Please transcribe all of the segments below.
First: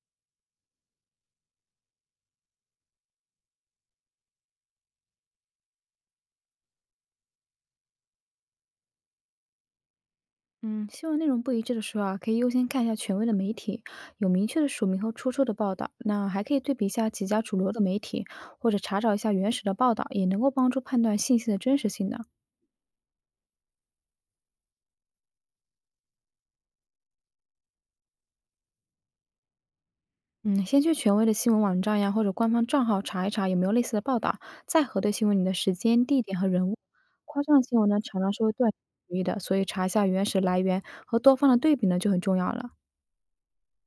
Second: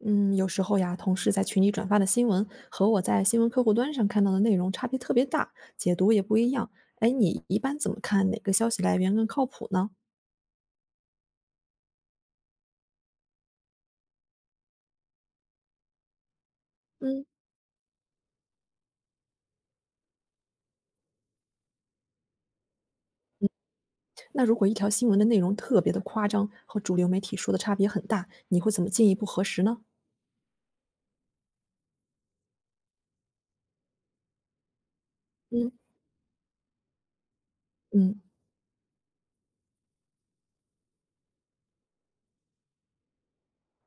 嗯，有时候呀，同事在群里转发的新闻和我在新闻客户端上看到的内容差别特别大，解读也不一样。哎，你一般怎么看哪个消息来源更靠谱呢？嗯，新闻内容不一致的时候啊，可以优先看一下权威的媒体有明确的署名和出处的报道。那还可以对比一下嗯，几家主流的媒体，或者查找一下原始的报道，也能够帮助判断信息的真实性的。那如果一条新闻的内容特别的夸张，和主流媒体说的差别很大，你会怎么进一步核实呢？嗯，先去权威的新闻网站呀，或者官方账号查一查有没有类似的报道，再核对新闻里的嗯时间、地点和人物。夸张的新闻呢，常嗯，常是会断章取义的，所以查一下原始来源和多方的对比呢，就很重要了。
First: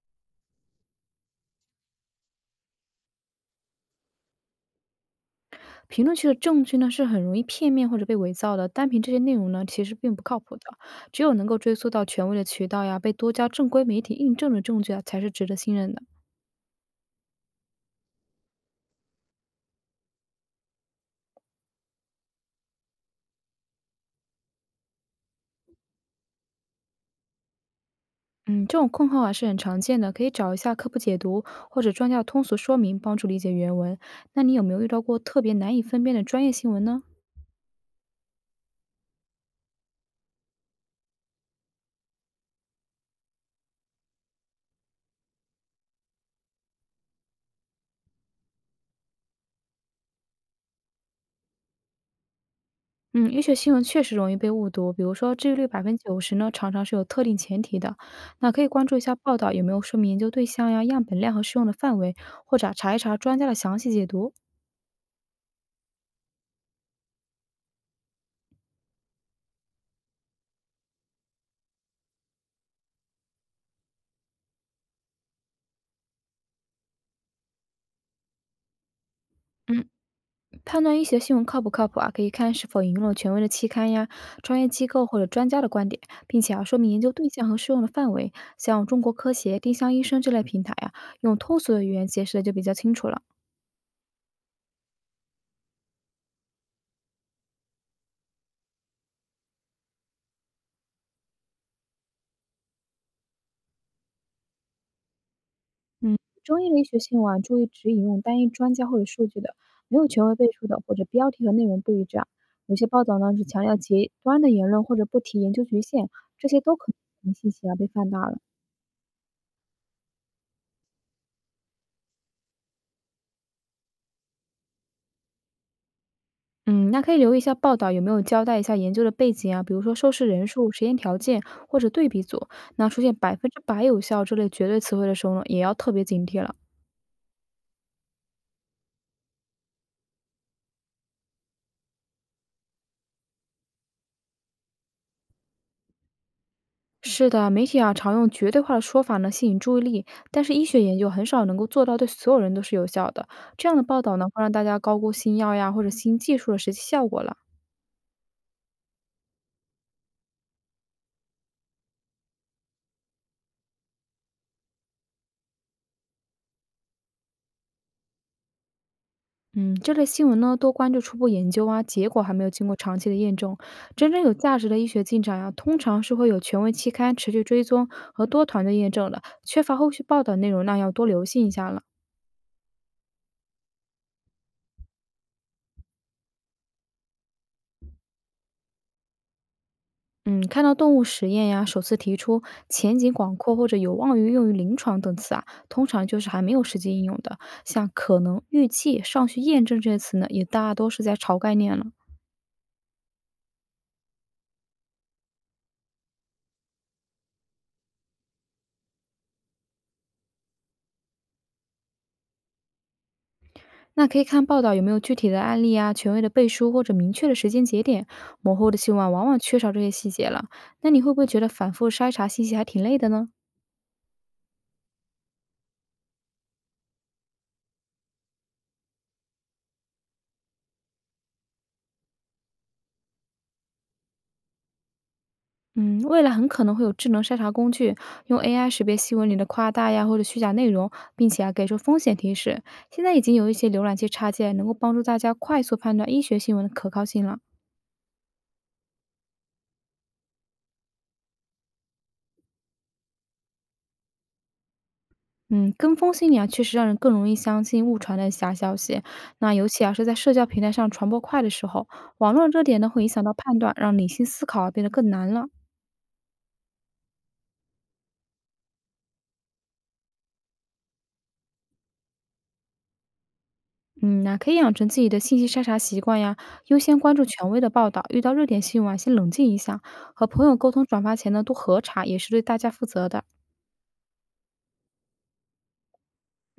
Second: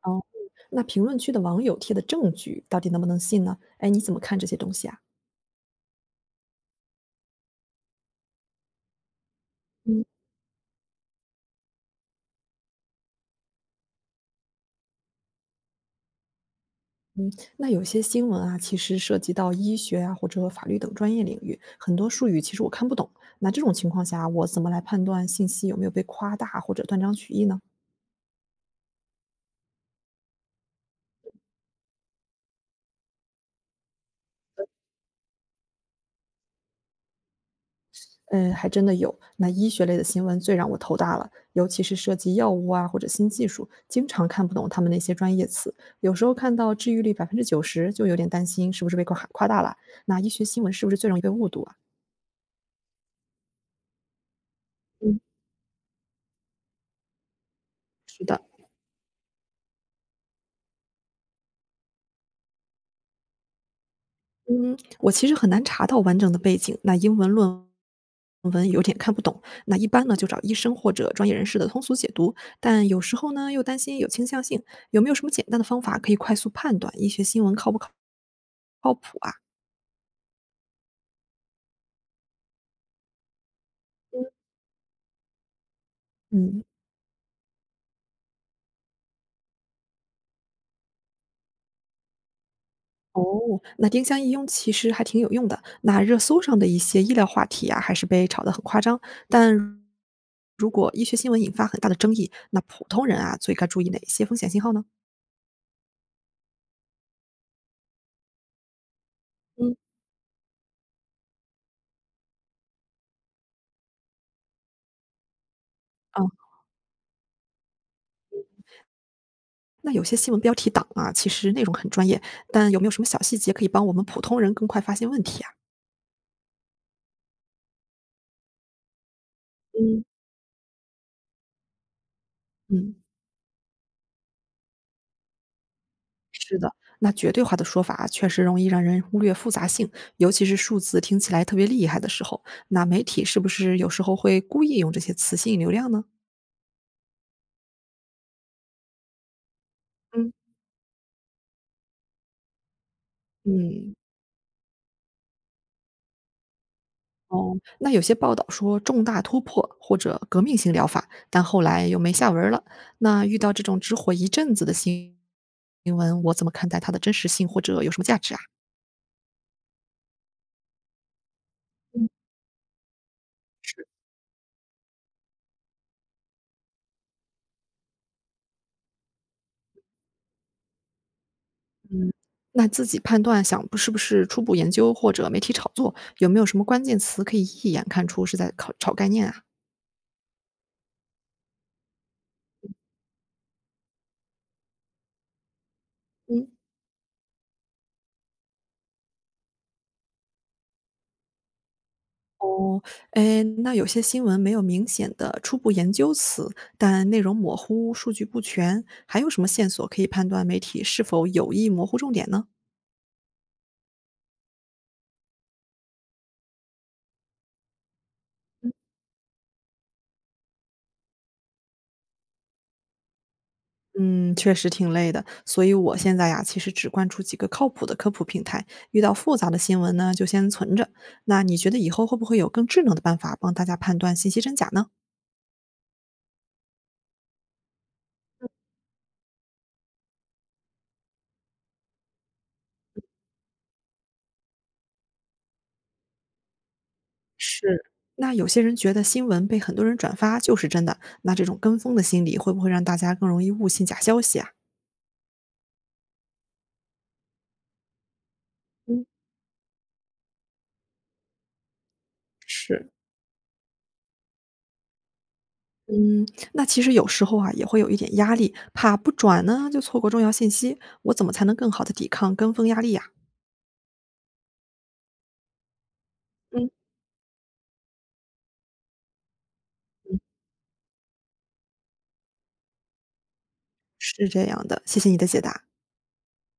哦，那评论区的网友贴的证据到底能不能信呢？哎，你怎么看这些东西啊？评论区的证据呢，是很容易片面或者被伪造的。单凭这些内容呢，其实嗯。并不靠谱的。只有能够追溯到权威的渠道呀，被多家正规媒体印证的证据啊，才是值得信任的。嗯，那有些新闻啊，其实涉及到医学啊或者法律等专业领域，很多术语其实我看不懂。那这种情况下，我怎么来判断信息有没有被夸大或者断章取义呢？嗯，这种困惑啊是很常见的，可以找一下科普解读或者专家的通俗说明，帮助理解原文。那你有没有遇到过特别难以分辨的专业新闻呢？嗯，还真的有。那医学类的新闻最让我头大了，尤其是涉及药物啊或者新技术，经常看不懂他们那些专业词。有时候看到治愈率90%，就有点担心是不是被夸夸大了。那医学新闻是不是最容易被误读啊？嗯，医学新闻确实容易被误读，比如嗯，说治愈率百分之九十呢，常常是有特定前提的。是的。那可以关注一下报道有没有说明研究对象呀、样本量和适用的范围，或者查一查专家的详细解读。嗯，我其实很难查到完整的背景，那英文论文有点看不懂。那一般呢，就找医生或者专业人士的通俗解读，但有时候呢，又担心有倾向性。有没有什么简单的方法可以快速判断医学新闻靠不靠谱啊？嗯，判断医学新闻靠不靠谱啊，可以看是否引用了权威的期刊呀、专业机构或者专家的观点，并且啊嗯，说明研究对象和适用的范围。像中国科协、丁香医生这类平台呀，用通俗的语言解释的就比较清楚了。哦，那丁香医用其实还挺有用的。那热搜上的一些医疗话题啊，还是被炒得很夸张。但如果医学新闻引发很大的争议，那普通人啊，最该注意哪些风险信号呢？嗯，中医的医学性啊，注意只引用单一专家或者数据的，嗯，没有权威背书的，或者标题和内容不一致啊。有些报道呢是强调极端的言论，或者不提研究局限，这些都可能信息啊被放大了。那有些新闻标题党啊，其实内容很专业，但有没有什么小细节可以帮我们普通人更快发现问题啊？嗯，那可以留意一下报道有没有交代一下研究的背景啊，比如说嗯，受试人数、实验条件或者对比组。那嗯，出现百分之百有效这类绝对词汇的时候呢，也要特别警惕了。是的，那绝对化的说法啊确实容易让人忽略复杂性，尤其是数字听起来特别厉害的时候，那媒体是不是有时候会故意用这些词吸引流量呢？是的，媒体啊常用绝对化的说法呢吸引注意力，嗯，但是医学研究很少能够做到对所有人都是有效的。这样的嗯，报道呢会让大家高估新药呀或者新技术的实际效果了。哦，那有些报道说重大突破或者革命性疗法，但后来又没下文儿了。那遇到这种只火一阵子的新闻，我怎么看待它的真实性或者有什么价值啊？嗯，这类新闻呢多关注初步研究啊，结果还没有经过长期的验证。真正有价值的医学进展呀、通常是会有权威期刊持续追踪和多团队验证的，缺乏后续报道内容，那要多留心一下了。嗯，那自己判断想是不是初步研究或者媒体炒作，有没有什么关键词可以一眼看出是在考炒概念啊？嗯，看到动物实验呀，首次提出前景广阔或者有望于用于临床等词啊，通常就是还嗯。没有实际应用的。像可能、预计、尚需验证这些词呢，也大多是在炒概念了。哦，哎，那有些新闻没有明显的初步研究词，但内容模糊、数据不全，还有什么线索可以判断媒体是否有意模糊重点呢？那可以看报道有没有具体的案例啊、权威的背书或者明确的时间节点。模糊的新闻往往缺少这些细节了。那你会不会觉得反复筛查信息还挺累的呢？嗯，确实挺累的，所以我现在呀，其实只关注几个靠谱的科普平台，遇到复杂的新闻呢，就先存着。那你觉得以后会不会有更智能的办法帮大家判断信息真假呢？嗯，未来很可能会有智能筛查工具，用 AI 识别新闻里的夸大呀或者虚假内容，并且啊给出风险提示。现在已经有一些浏览器插件能够帮助大家快速判断医学新闻的可靠性了。是，那有些人觉得新闻被很多人转发就是真的，那这种跟风的心理会不会让大家更容易误信假消息啊？嗯，跟风心理啊，确实让人更容易相信误传的假消息。嗯，那尤其啊是在社交平台上传播快的时候，网络热点呢是，会影响到判断，让理性思考啊变得更难了。嗯，那其实有时候啊也会有一点压力，怕不转呢就错过重要信息，我怎么才能更好的抵抗跟风压力呀、嗯，那可以养成自己的信息筛查习惯呀，嗯优先关注权威的报道。遇到热点新闻啊，先冷静一下，嗯，和朋友沟通转发前呢，多核查，也是对大家负责的。是这样的，谢谢你的解答。